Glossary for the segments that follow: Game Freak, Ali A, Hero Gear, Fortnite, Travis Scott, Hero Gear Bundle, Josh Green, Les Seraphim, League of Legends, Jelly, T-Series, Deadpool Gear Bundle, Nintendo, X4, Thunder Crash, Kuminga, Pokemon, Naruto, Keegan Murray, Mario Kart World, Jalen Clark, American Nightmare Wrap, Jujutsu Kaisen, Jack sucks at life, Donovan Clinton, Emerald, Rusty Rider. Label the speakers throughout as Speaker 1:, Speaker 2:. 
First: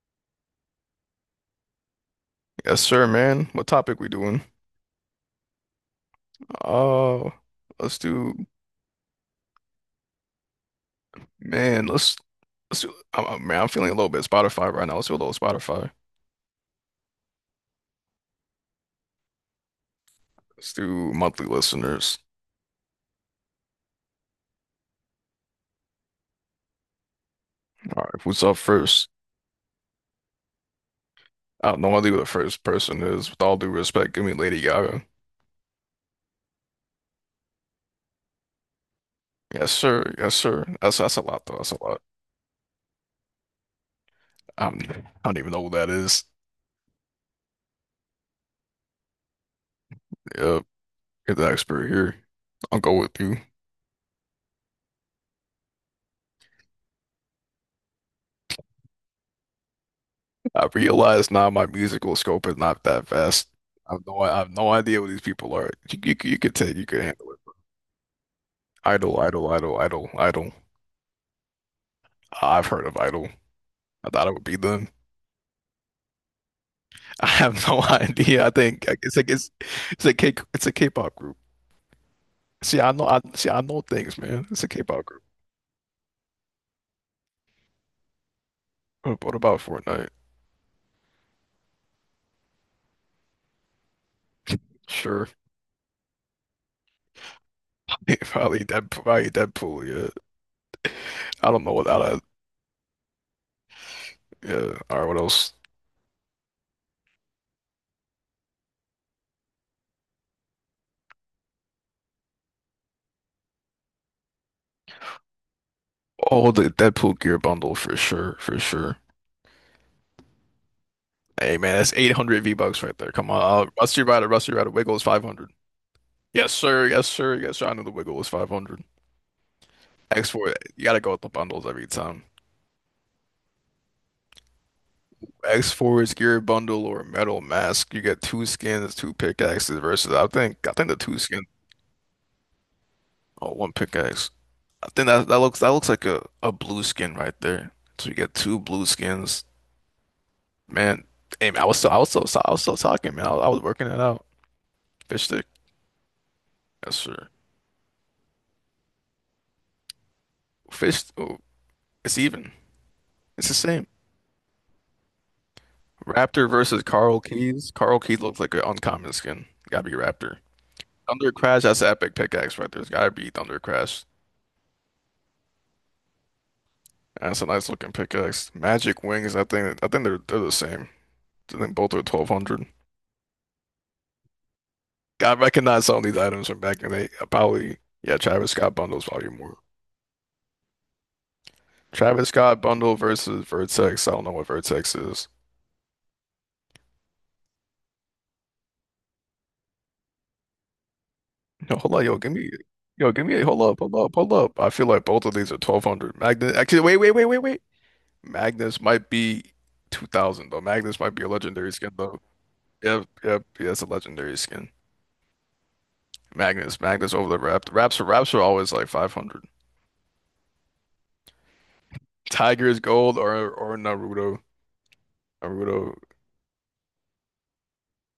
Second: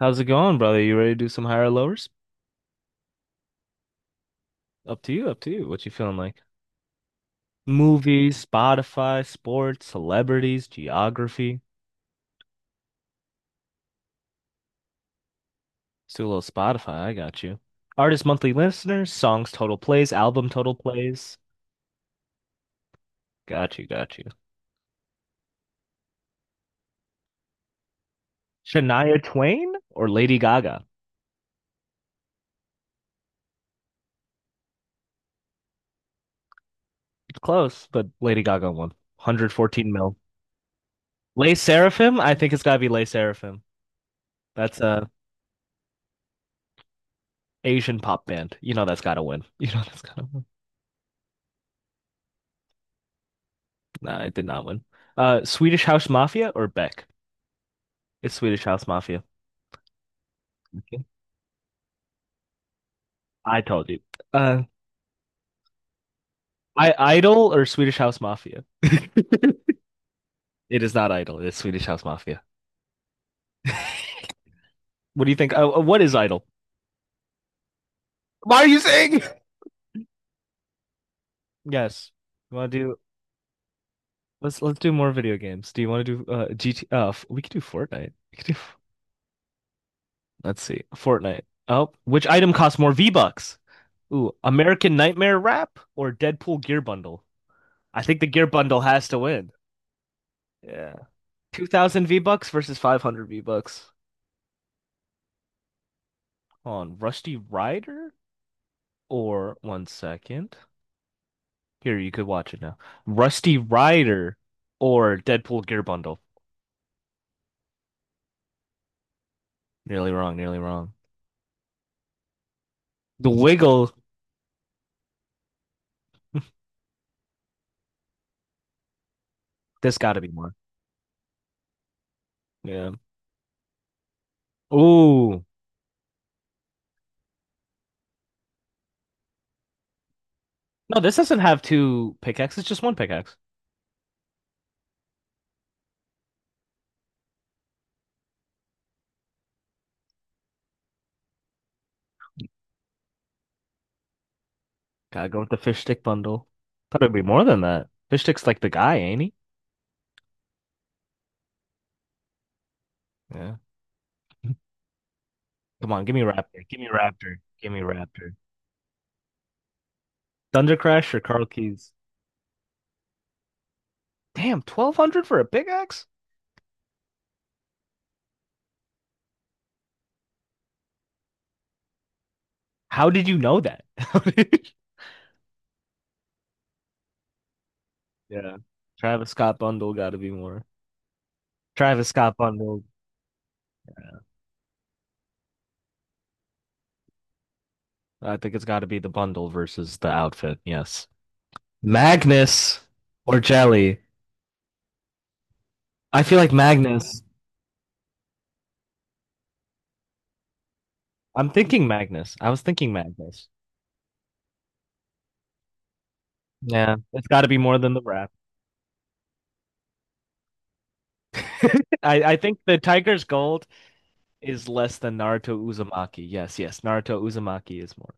Speaker 1: How's it going, brother? You ready to do some higher lowers?
Speaker 2: Yes, sir, man. What topic we doing?
Speaker 1: Up to you, up to you. What you feeling like?
Speaker 2: Oh, let's
Speaker 1: Movies,
Speaker 2: do,
Speaker 1: Spotify, sports, celebrities, geography.
Speaker 2: man. Let's do. Man, I'm feeling a little bit Spotify right now. Let's do a little Spotify.
Speaker 1: Let's do a little Spotify. I got you. Artist monthly listeners, songs total plays, album
Speaker 2: Let's
Speaker 1: total
Speaker 2: do
Speaker 1: plays.
Speaker 2: monthly listeners.
Speaker 1: Got you, got you.
Speaker 2: All right, who's up first?
Speaker 1: Shania Twain or Lady Gaga?
Speaker 2: I don't know who the first person is. With all due respect, give me Lady Gaga.
Speaker 1: It's close, but Lady Gaga won.
Speaker 2: Yes,
Speaker 1: 114
Speaker 2: sir.
Speaker 1: mil.
Speaker 2: Yes, sir. That's a lot
Speaker 1: Les
Speaker 2: though. That's a lot.
Speaker 1: Seraphim? I think it's gotta be Les Seraphim. That's
Speaker 2: I
Speaker 1: a
Speaker 2: don't even know who that is.
Speaker 1: Asian pop band. You know that's gotta win. You know that's gotta win.
Speaker 2: Yeah, get the expert here. I'll go with you.
Speaker 1: No, I did not win. Swedish House Mafia or Beck? It's Swedish House Mafia.
Speaker 2: I
Speaker 1: Okay.
Speaker 2: realize now my musical scope is not that vast.
Speaker 1: I told you.
Speaker 2: I have
Speaker 1: Uh,
Speaker 2: no idea what these people are. You
Speaker 1: I
Speaker 2: could handle
Speaker 1: Idol
Speaker 2: it.
Speaker 1: or Swedish House Mafia?
Speaker 2: Idol, Idol, Idol, Idol, Idol.
Speaker 1: It is not Idol. It is Swedish House Mafia.
Speaker 2: I've heard of Idol. I thought it would be them.
Speaker 1: What do you think? What is Idol?
Speaker 2: I have no idea. I
Speaker 1: Why are you
Speaker 2: think it's
Speaker 1: saying?
Speaker 2: like it's a K it's a K-pop group.
Speaker 1: Yes. You want to
Speaker 2: See,
Speaker 1: do?
Speaker 2: I know things, man.
Speaker 1: Let's
Speaker 2: It's a
Speaker 1: let's do
Speaker 2: K-pop
Speaker 1: more
Speaker 2: group.
Speaker 1: video games. Do you want to do GT? We could do Fortnite. We could do.
Speaker 2: What about Fortnite?
Speaker 1: Let's see, Fortnite. Oh, which item costs more V-Bucks? Ooh, American
Speaker 2: Sure,
Speaker 1: Nightmare Wrap or Deadpool Gear Bundle? I think the Gear Bundle has to
Speaker 2: Probably
Speaker 1: win.
Speaker 2: Deadpool. Yeah,
Speaker 1: Yeah.
Speaker 2: I don't know what
Speaker 1: 2000
Speaker 2: that.
Speaker 1: V-Bucks versus 500 V-Bucks
Speaker 2: Yeah, all right. What else?
Speaker 1: on Rusty Rider or one second. Here, you could watch it now. Rusty Rider or Deadpool Gear Bundle.
Speaker 2: Oh, the Deadpool gear bundle for sure, for sure.
Speaker 1: Nearly wrong, nearly wrong.
Speaker 2: Hey man, that's 800 V-Bucks right there.
Speaker 1: The
Speaker 2: Come on.
Speaker 1: Wiggle,
Speaker 2: Rusty Rider, Wiggle is 500. Yes, sir. Yes, sir. Yes, sir. I know the Wiggle is 500.
Speaker 1: this gotta be more.
Speaker 2: X4, you gotta go with the bundles every time.
Speaker 1: Yeah. Ooh.
Speaker 2: X4 is gear bundle or metal mask. You get two skins, two pickaxes versus I think the
Speaker 1: No, this
Speaker 2: two
Speaker 1: doesn't
Speaker 2: skin.
Speaker 1: have two pickaxes, just one pickaxe.
Speaker 2: Oh, one pickaxe. I think that looks like a blue skin right there. So you get two blue skins. Man, hey man, I was still I was still I was still talking, man. I was working it out. Fish
Speaker 1: Gotta go
Speaker 2: stick.
Speaker 1: with the fish stick bundle.
Speaker 2: Yes,
Speaker 1: Thought it'd be
Speaker 2: sir.
Speaker 1: more than that. Fish stick's like the guy, ain't he?
Speaker 2: Fish oh, it's even. It's the
Speaker 1: Yeah.
Speaker 2: same.
Speaker 1: Come on, give me
Speaker 2: Raptor
Speaker 1: Raptor. Give
Speaker 2: versus
Speaker 1: me
Speaker 2: Carl
Speaker 1: Raptor.
Speaker 2: Keys.
Speaker 1: Give me
Speaker 2: Carl Keys
Speaker 1: Raptor.
Speaker 2: looks like an uncommon skin. Gotta be Raptor.
Speaker 1: Thunder Crash or
Speaker 2: Thunder
Speaker 1: Carl
Speaker 2: Crash, that's an
Speaker 1: Keys?
Speaker 2: epic pickaxe right there. It's gotta be Thunder Crash.
Speaker 1: Damn, 1,200 for a pickaxe?
Speaker 2: That's a nice looking pickaxe. Magic Wings, I think they're the same. I think both are 1200.
Speaker 1: How did you know that?
Speaker 2: I recognize some of these items from back in the day. Probably, yeah, Travis
Speaker 1: Yeah,
Speaker 2: Scott bundles probably
Speaker 1: Travis Scott
Speaker 2: more.
Speaker 1: bundle got to be more. Travis
Speaker 2: Travis
Speaker 1: Scott
Speaker 2: Scott
Speaker 1: bundle.
Speaker 2: bundle versus Vertex. I don't know what Vertex is.
Speaker 1: I think it's got to be the bundle versus the outfit. Yes,
Speaker 2: Yo, hold on, yo, give me,
Speaker 1: Magnus
Speaker 2: yo, give
Speaker 1: or
Speaker 2: me, hold up, hold
Speaker 1: Jelly.
Speaker 2: up, hold up. I feel like both of these are 1200.
Speaker 1: I feel like
Speaker 2: Actually, wait, wait,
Speaker 1: Magnus.
Speaker 2: wait, wait, wait. Magnus might be 2000 though. Magnus might be a
Speaker 1: I'm
Speaker 2: legendary
Speaker 1: thinking
Speaker 2: skin though.
Speaker 1: Magnus. I was thinking
Speaker 2: Yep, yep,
Speaker 1: Magnus.
Speaker 2: yeah, it's a legendary skin. Magnus,
Speaker 1: Yeah,
Speaker 2: Magnus
Speaker 1: it's
Speaker 2: over the
Speaker 1: got to be
Speaker 2: Rapt.
Speaker 1: more than
Speaker 2: Raps,
Speaker 1: the rap.
Speaker 2: Raps are always like 500.
Speaker 1: I think the
Speaker 2: Tiger's Gold
Speaker 1: Tiger's
Speaker 2: or
Speaker 1: Gold
Speaker 2: or
Speaker 1: is less than Naruto
Speaker 2: Naruto,
Speaker 1: Uzumaki. Yes, yes, Naruto Uzumaki is more.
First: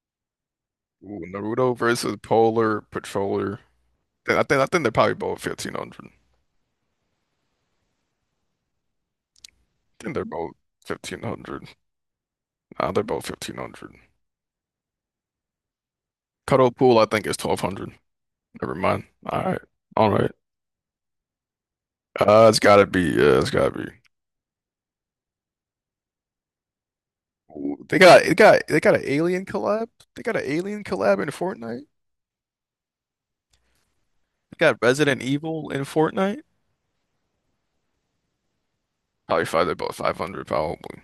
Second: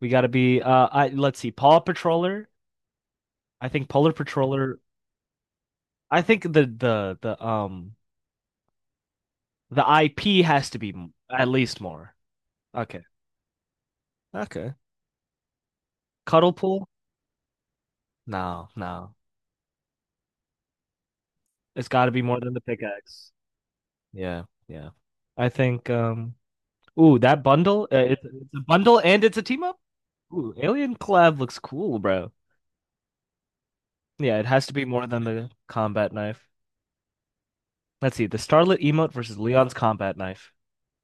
Speaker 1: We got to be. I
Speaker 2: ooh,
Speaker 1: let's see.
Speaker 2: Naruto
Speaker 1: Paw
Speaker 2: versus
Speaker 1: Patroller.
Speaker 2: Polar Patroller.
Speaker 1: I think Polar
Speaker 2: I think I
Speaker 1: Patroller
Speaker 2: think they're probably both 1500. I
Speaker 1: I think the
Speaker 2: think they're
Speaker 1: IP
Speaker 2: both
Speaker 1: has to be at
Speaker 2: 1500.
Speaker 1: least more.
Speaker 2: Nah,
Speaker 1: Okay.
Speaker 2: they're both 1500.
Speaker 1: Okay. Cuddle
Speaker 2: Cuddle
Speaker 1: pool?
Speaker 2: Pool I think is 1200.
Speaker 1: No,
Speaker 2: Never mind.
Speaker 1: no.
Speaker 2: All right, all right.
Speaker 1: It's got to be more than
Speaker 2: It's
Speaker 1: the
Speaker 2: gotta be.
Speaker 1: pickaxe.
Speaker 2: Yeah, it's gotta be.
Speaker 1: Yeah, yeah. I think ooh, that
Speaker 2: Ooh,
Speaker 1: bundle,
Speaker 2: They
Speaker 1: it's,
Speaker 2: got they
Speaker 1: it's a
Speaker 2: got they got
Speaker 1: bundle
Speaker 2: an
Speaker 1: and it's a
Speaker 2: alien
Speaker 1: team up?
Speaker 2: collab. They got an
Speaker 1: Ooh,
Speaker 2: alien
Speaker 1: Alien
Speaker 2: collab in
Speaker 1: Collab looks
Speaker 2: Fortnite.
Speaker 1: cool, bro. Yeah, it
Speaker 2: They
Speaker 1: has to
Speaker 2: got
Speaker 1: be more
Speaker 2: Resident
Speaker 1: than the
Speaker 2: Evil in
Speaker 1: combat
Speaker 2: Fortnite.
Speaker 1: knife. Let's see, the Starlit emote versus
Speaker 2: Probably five.
Speaker 1: Leon's
Speaker 2: They're both
Speaker 1: combat
Speaker 2: 500
Speaker 1: knife.
Speaker 2: probably.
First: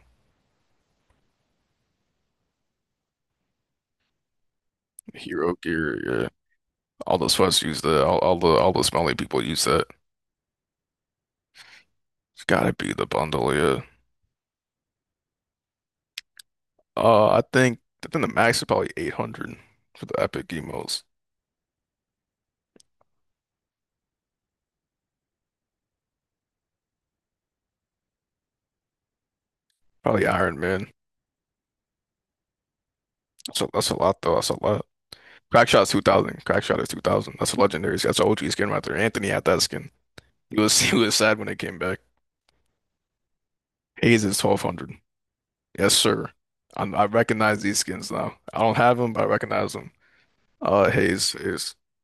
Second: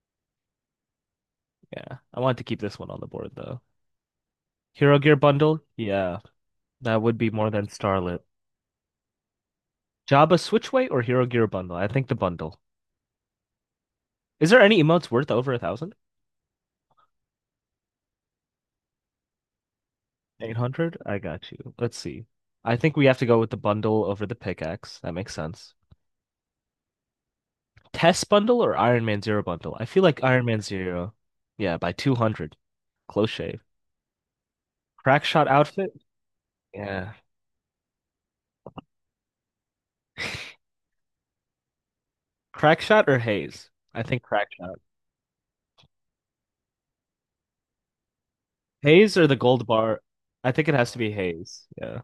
Speaker 1: Yeah, I want to keep this one on the board though. Hero Gear
Speaker 2: Hero
Speaker 1: bundle?
Speaker 2: Gear.
Speaker 1: Yeah,
Speaker 2: Yeah.
Speaker 1: that
Speaker 2: All
Speaker 1: would be
Speaker 2: those
Speaker 1: more
Speaker 2: fuss
Speaker 1: than
Speaker 2: use the all,
Speaker 1: Starlit.
Speaker 2: all the all the smelly people use that.
Speaker 1: Jabba Switchway or Hero Gear Bundle? I think the
Speaker 2: It's
Speaker 1: bundle.
Speaker 2: gotta be the bundle. Yeah.
Speaker 1: Is there any emotes worth over a thousand?
Speaker 2: Uh, I think I think the max is probably 800 for the epic
Speaker 1: 800?
Speaker 2: emotes.
Speaker 1: I got you. Let's see. I think we have to go with the bundle over the pickaxe. That makes sense. Test bundle or Iron Man Zero bundle? I feel like
Speaker 2: Probably
Speaker 1: Iron
Speaker 2: Iron
Speaker 1: Man
Speaker 2: Man.
Speaker 1: Zero. Yeah, by 200. Close
Speaker 2: That's
Speaker 1: shave.
Speaker 2: a, that's a lot though. That's a lot.
Speaker 1: Crackshot outfit?
Speaker 2: Crackshot's 2000. Crackshot is
Speaker 1: Yeah.
Speaker 2: 2000. That's a legendary. That's an OG skin right there. Anthony had that skin. He was he was sad when it came back.
Speaker 1: Crackshot or Haze? I think
Speaker 2: Hayes is
Speaker 1: Crackshot.
Speaker 2: 1200. Yes, sir. I recognize these skins now. I don't have them,
Speaker 1: Haze
Speaker 2: but
Speaker 1: or
Speaker 2: I
Speaker 1: the gold
Speaker 2: recognize them.
Speaker 1: bar? I think it has to be
Speaker 2: Hayes
Speaker 1: Haze.
Speaker 2: is
Speaker 1: Yeah.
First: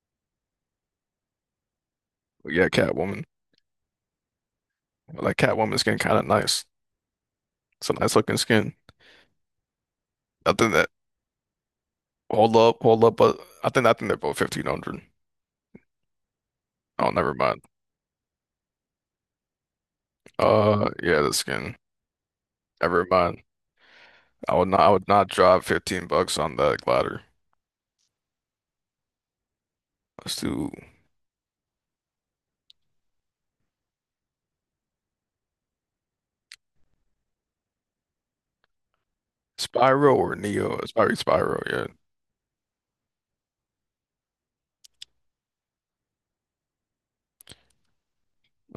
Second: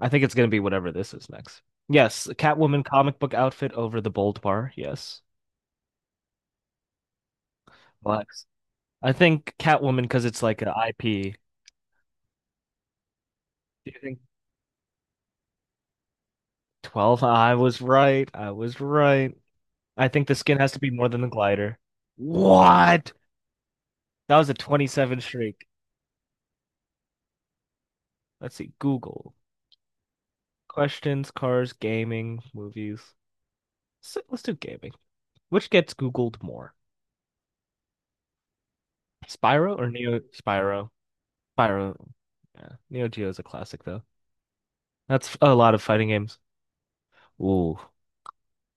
Speaker 1: I think it's going to be whatever this is next. Yes,
Speaker 2: yeah,
Speaker 1: Catwoman comic
Speaker 2: Catwoman.
Speaker 1: book outfit over the bold bar. Yes.
Speaker 2: Like Catwoman skin, kind of nice. It's a nice
Speaker 1: Black
Speaker 2: looking skin.
Speaker 1: I think Catwoman because it's
Speaker 2: I
Speaker 1: like an
Speaker 2: think that
Speaker 1: IP. Do
Speaker 2: hold up, but I think
Speaker 1: you
Speaker 2: I think they're
Speaker 1: think
Speaker 2: both 1500. Oh,
Speaker 1: 12?
Speaker 2: never
Speaker 1: I
Speaker 2: mind.
Speaker 1: was right. I was right. I think the skin has to be
Speaker 2: Uh,
Speaker 1: more than
Speaker 2: yeah,
Speaker 1: the
Speaker 2: the skin.
Speaker 1: glider.
Speaker 2: Never
Speaker 1: What?
Speaker 2: mind.
Speaker 1: That was a
Speaker 2: I would not. I would
Speaker 1: 27
Speaker 2: not drop
Speaker 1: streak.
Speaker 2: $15 on that glider.
Speaker 1: Let's see. Google.
Speaker 2: Let's do
Speaker 1: Questions, cars, gaming, movies. So let's do gaming. Which gets Googled more? Spyro or
Speaker 2: Spyro
Speaker 1: Neo
Speaker 2: or Neo.
Speaker 1: Spyro?
Speaker 2: It's probably Spyro. Yeah,
Speaker 1: Spyro. Yeah. Neo Geo is a classic though. That's a lot of fighting games. Ooh.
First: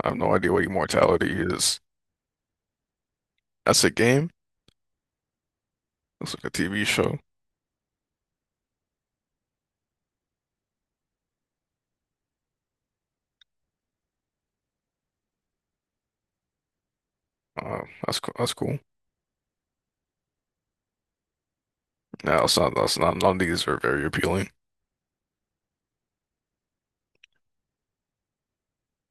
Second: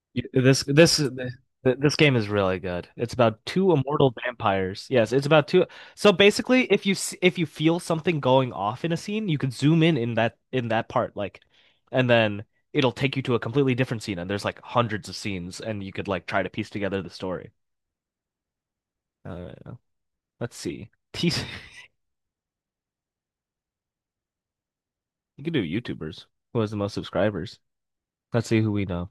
Speaker 2: I have no idea
Speaker 1: This
Speaker 2: what
Speaker 1: this
Speaker 2: Immortality
Speaker 1: th-
Speaker 2: is.
Speaker 1: this game is really good. It's about two
Speaker 2: That's a
Speaker 1: immortal
Speaker 2: game.
Speaker 1: vampires. Yes, it's about two. So
Speaker 2: That's like a
Speaker 1: basically,
Speaker 2: TV show.
Speaker 1: if you feel something going off in a scene, you could zoom in in that part, like, and then it'll take you to a completely different scene. And there's like hundreds of scenes, and you could like try to piece together the story.
Speaker 2: That's cool.
Speaker 1: Uh, let's see.
Speaker 2: No, it's not, that's not, none of these are very appealing.
Speaker 1: You could do YouTubers. Who has the most subscribers? Let's see who we know.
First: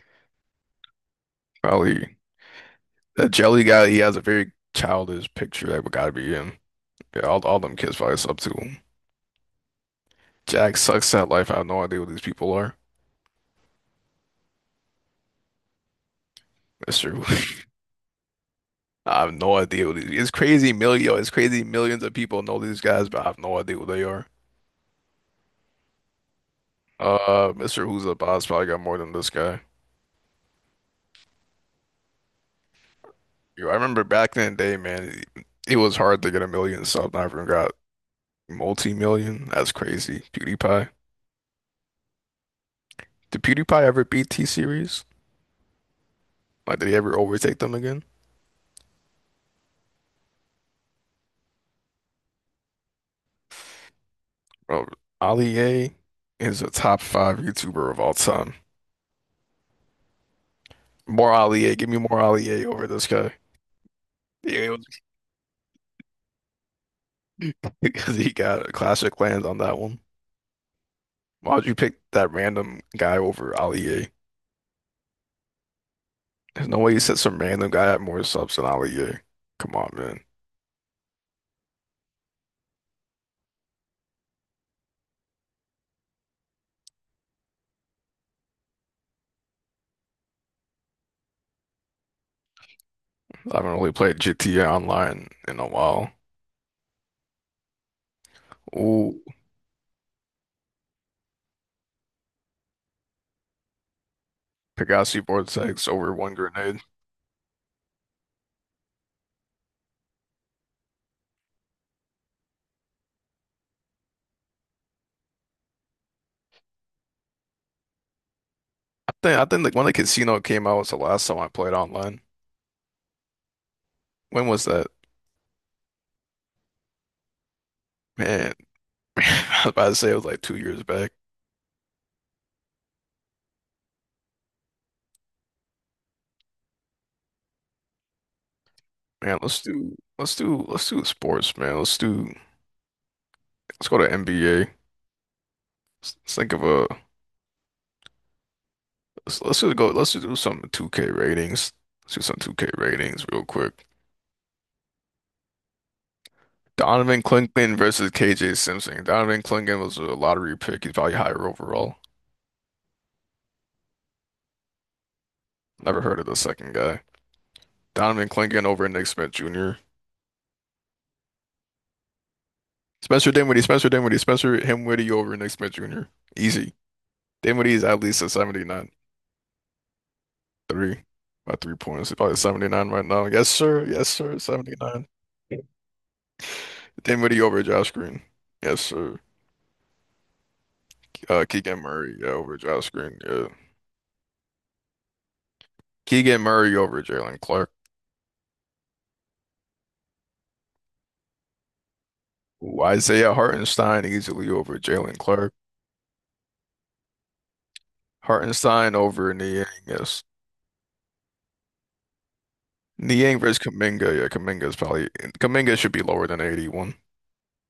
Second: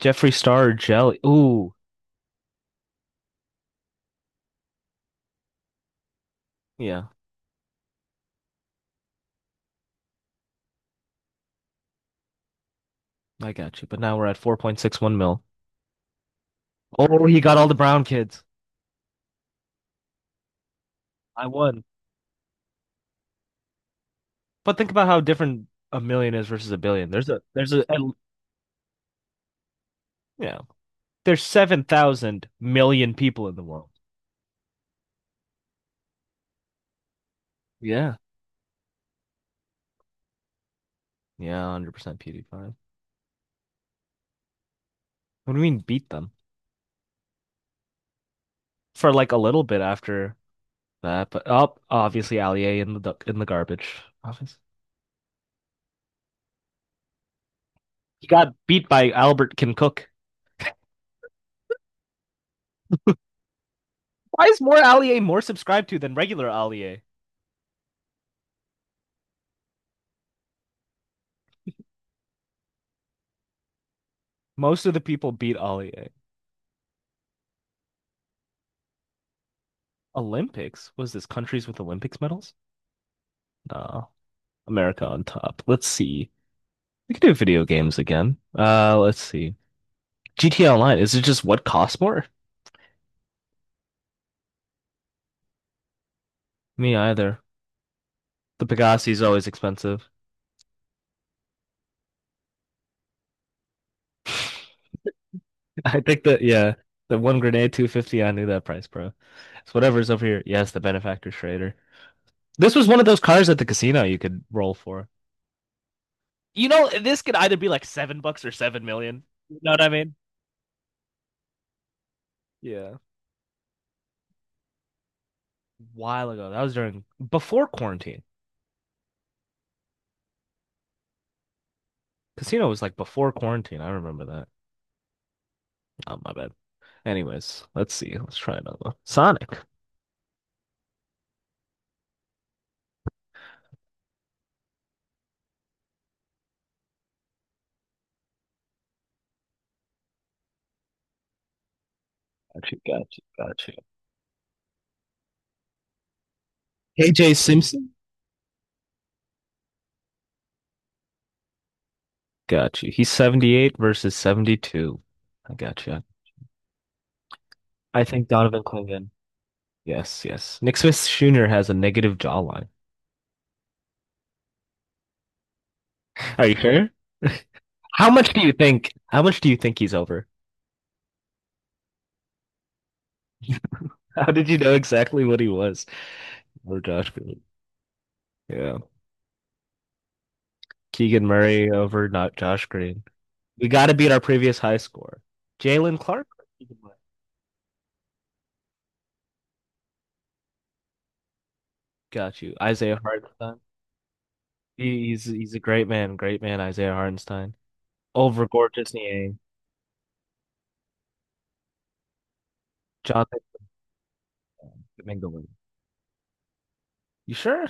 Speaker 1: Jeffree Star or Jelly. Ooh,
Speaker 2: Probably that jelly guy, he has a very childish picture that would gotta be him.
Speaker 1: yeah,
Speaker 2: Yeah, all them kids probably up to him. Jack sucks at life. I have no idea what these people are.
Speaker 1: I got you. But now we're at 4.61 mil.
Speaker 2: That's
Speaker 1: Oh,
Speaker 2: true.
Speaker 1: he got all the brown kids.
Speaker 2: I have no idea it's crazy million, it's
Speaker 1: I
Speaker 2: crazy
Speaker 1: won.
Speaker 2: millions of people know these guys, but I have no idea what they are.
Speaker 1: But think about how different a million is versus a billion. There's
Speaker 2: Mr.
Speaker 1: a
Speaker 2: Who's the Boss probably got more than this guy.
Speaker 1: Yeah. There's seven thousand million people in the
Speaker 2: Yo, I
Speaker 1: world.
Speaker 2: remember back in the day, man, it was hard to get a million subs. I even got
Speaker 1: Yeah.
Speaker 2: multi-million. That's crazy. PewDiePie.
Speaker 1: Yeah, 100% PewDiePie.
Speaker 2: Did PewDiePie ever beat T-Series?
Speaker 1: What do you mean beat them?
Speaker 2: Like, did he ever overtake them again?
Speaker 1: For like a little bit after that, but oh, obviously Allier in the in the garbage. Obviously.
Speaker 2: Bro, Ali A is a top five YouTuber of all
Speaker 1: He got
Speaker 2: time.
Speaker 1: beat by Albert Can Cook.
Speaker 2: More Ali A. Give me more Ali A over this guy.
Speaker 1: Why is
Speaker 2: Yeah,
Speaker 1: more Allier more subscribed to than regular Allier?
Speaker 2: because he got a classic land on that one. Why would you pick that random guy over Ali A?
Speaker 1: Most of the people beat Allier.
Speaker 2: There's no way you said some random guy had more subs than Ali A. Come on, man.
Speaker 1: Olympics? Was this countries with Olympics medals? No. America on top. Let's see. We could do video games again. Let's see. GTA Online, is it just what costs more?
Speaker 2: I haven't really played GTA Online in a while.
Speaker 1: Me either. The Pegasi is
Speaker 2: Ooh,
Speaker 1: always expensive.
Speaker 2: Pegasus Vortex
Speaker 1: I
Speaker 2: over
Speaker 1: think
Speaker 2: one
Speaker 1: that, yeah,
Speaker 2: grenade.
Speaker 1: the one grenade, 250, I knew that price, bro. It's whatever's over here. Yes, the benefactor trader. This was one of those cars at the casino you could roll for. You know, this could either be like $7 or seven
Speaker 2: I
Speaker 1: million.
Speaker 2: think I
Speaker 1: You
Speaker 2: think
Speaker 1: know
Speaker 2: like
Speaker 1: what
Speaker 2: when
Speaker 1: I
Speaker 2: the
Speaker 1: mean?
Speaker 2: casino came out was the last time I played online.
Speaker 1: Yeah. A
Speaker 2: When was that?
Speaker 1: while ago. That was during before quarantine.
Speaker 2: Man. I was about to say it was like 2 years back.
Speaker 1: Casino was like before quarantine. I remember that. Oh, my bad. Anyways, let's see. Let's try another one.
Speaker 2: Man, let's
Speaker 1: Sonic.
Speaker 2: do let's do let's do sports, man. Let's go to NBA. Let's think of a let's just go let's just do some 2K ratings. Let's do some 2K
Speaker 1: Got you, got you,
Speaker 2: ratings real
Speaker 1: got you.
Speaker 2: quick. Donovan
Speaker 1: KJ
Speaker 2: Clinton
Speaker 1: Simpson?
Speaker 2: versus KJ Simpson. Donovan Clinton was a lottery pick. He's probably higher overall.
Speaker 1: Got you. He's 78 versus 72. I got you.
Speaker 2: Never heard of the second guy.
Speaker 1: I think
Speaker 2: Donovan
Speaker 1: Donovan
Speaker 2: Clinton over Nick
Speaker 1: Clingan.
Speaker 2: Smith Jr.
Speaker 1: Yes, yes. Nick Smith Jr. has a negative jawline.
Speaker 2: Spencer Dinwiddie over Nick Smith Jr.
Speaker 1: Are you
Speaker 2: Easy.
Speaker 1: sure?
Speaker 2: Dinwiddie is at
Speaker 1: How
Speaker 2: least a
Speaker 1: much do you
Speaker 2: 79.
Speaker 1: think? How much do you think he's over?
Speaker 2: Three. My 3 points. He's probably 79 right now. Yes, sir. Yes,
Speaker 1: How
Speaker 2: sir.
Speaker 1: did you know
Speaker 2: 79.
Speaker 1: exactly what he
Speaker 2: Then
Speaker 1: was over Josh Green?
Speaker 2: Dinwiddie over Josh Green.
Speaker 1: Yeah.
Speaker 2: Yes, sir.
Speaker 1: Keegan Murray
Speaker 2: Keegan
Speaker 1: over
Speaker 2: Murray, yeah,
Speaker 1: not
Speaker 2: over
Speaker 1: Josh
Speaker 2: Josh
Speaker 1: Green.
Speaker 2: Green. Yeah.
Speaker 1: We got to beat our previous high score. Jalen Clark?
Speaker 2: Keegan Murray over Jalen Clark.
Speaker 1: Got you.
Speaker 2: Ooh,
Speaker 1: Isaiah
Speaker 2: Isaiah
Speaker 1: Hartenstein.
Speaker 2: Hartenstein easily over Jalen
Speaker 1: He's
Speaker 2: Clark.
Speaker 1: he's a great man, Isaiah Hartenstein. Over Gore
Speaker 2: Hartenstein over
Speaker 1: Disney,
Speaker 2: Niang, yes.
Speaker 1: Jonathan
Speaker 2: Niang versus Kuminga. Yeah, Kuminga is probably
Speaker 1: Mingowy.
Speaker 2: Kuminga should be lower than 81.
Speaker 1: You sure?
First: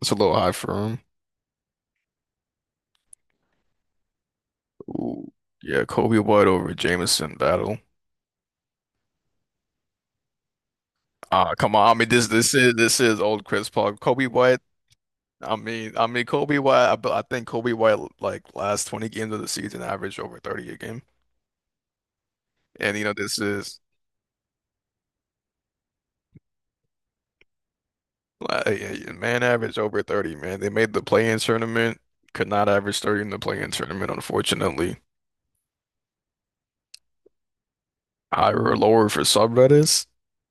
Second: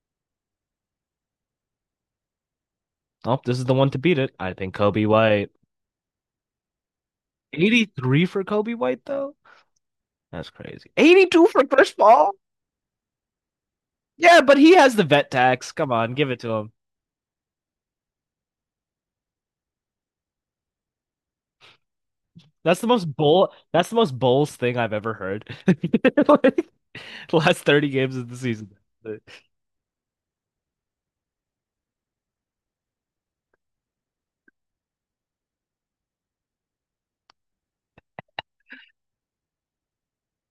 Speaker 2: It's a little high for him.
Speaker 1: Oh, this is the one to beat it. I think Kobe
Speaker 2: Ooh,
Speaker 1: White.
Speaker 2: yeah, Kobe White over Jameson battle.
Speaker 1: 83 for Kobe White, though? That's crazy. 82
Speaker 2: Ah,
Speaker 1: for
Speaker 2: come on.
Speaker 1: Chris
Speaker 2: I mean, this
Speaker 1: Paul?
Speaker 2: this is this is old Chris Paul.
Speaker 1: Yeah, but he has the vet tax. Come on, give it to
Speaker 2: Kobe
Speaker 1: him.
Speaker 2: White. But I think Kobe White like last 20 games of the season averaged over 30 a game,
Speaker 1: That's the
Speaker 2: and
Speaker 1: most
Speaker 2: you know this
Speaker 1: bull
Speaker 2: is
Speaker 1: that's the most bulls thing I've ever heard. Like, the last 30 games of the
Speaker 2: like,
Speaker 1: season.
Speaker 2: yeah, yeah, man averaged over 30. Man, they made the play-in tournament, could not average 30 in the play-in tournament, unfortunately. Higher or lower for subreddits,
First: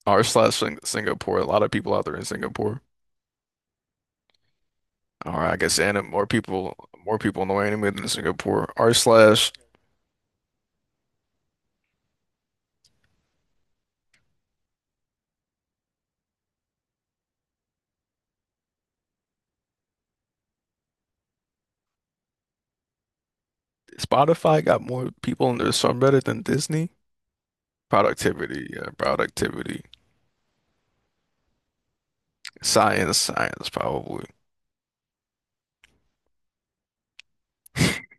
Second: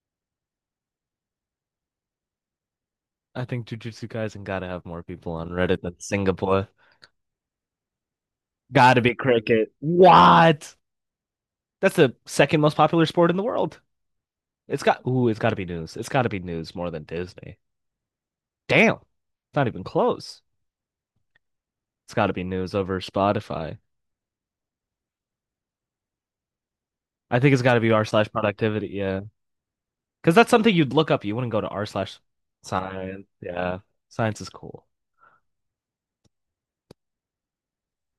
Speaker 2: r slash Singapore. A lot of people out there in Singapore.
Speaker 1: I think Jujutsu Kaisen gotta have more people
Speaker 2: Or
Speaker 1: on
Speaker 2: I guess
Speaker 1: Reddit than
Speaker 2: anime,
Speaker 1: Singapore.
Speaker 2: more people know anime than Singapore. R
Speaker 1: Gotta be
Speaker 2: slash
Speaker 1: cricket. What? That's the second most popular sport in the world. It's got to be news. It's got to be news more than Disney. Damn, it's not even close. It's got to be news over Spotify.
Speaker 2: Spotify got more people in their subreddit than Disney.
Speaker 1: I think it's got to be r slash
Speaker 2: Productivity,
Speaker 1: productivity.
Speaker 2: yeah,
Speaker 1: Yeah,
Speaker 2: productivity.
Speaker 1: because that's something you'd look up. You wouldn't go to r slash
Speaker 2: Science,
Speaker 1: science.
Speaker 2: science,
Speaker 1: Yeah,
Speaker 2: probably.
Speaker 1: science is cool.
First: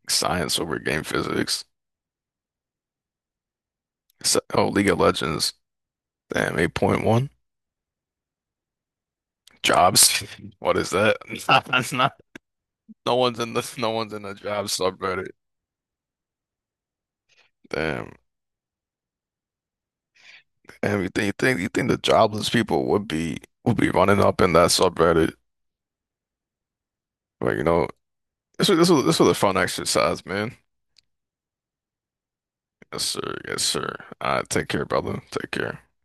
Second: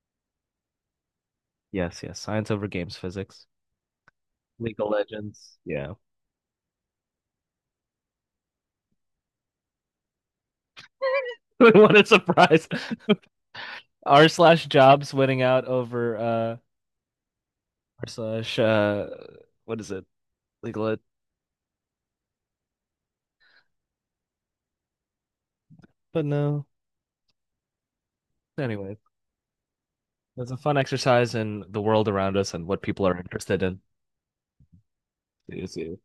Speaker 2: Science over game physics.
Speaker 1: Yes, yes, science over games physics.
Speaker 2: Oh,
Speaker 1: League
Speaker 2: League
Speaker 1: of
Speaker 2: of Legends.
Speaker 1: Legends. Yeah.
Speaker 2: Damn, 8.1. Jobs. What is that? That's
Speaker 1: What a
Speaker 2: not.
Speaker 1: surprise.
Speaker 2: No one's in the no one's in
Speaker 1: R
Speaker 2: the job
Speaker 1: slash jobs
Speaker 2: subreddit.
Speaker 1: winning out over R
Speaker 2: Damn.
Speaker 1: slash what is it? League of Legends.
Speaker 2: And you think the jobless people would be running up in that subreddit.
Speaker 1: But no.
Speaker 2: But you know, this was this
Speaker 1: Anyway.
Speaker 2: was this was a fun exercise,
Speaker 1: It's a
Speaker 2: man.
Speaker 1: fun exercise in the world around us and what
Speaker 2: Yes,
Speaker 1: people are
Speaker 2: sir.
Speaker 1: interested
Speaker 2: Yes,
Speaker 1: in.
Speaker 2: sir. All right, take care, brother. Take care.
Speaker 1: It's-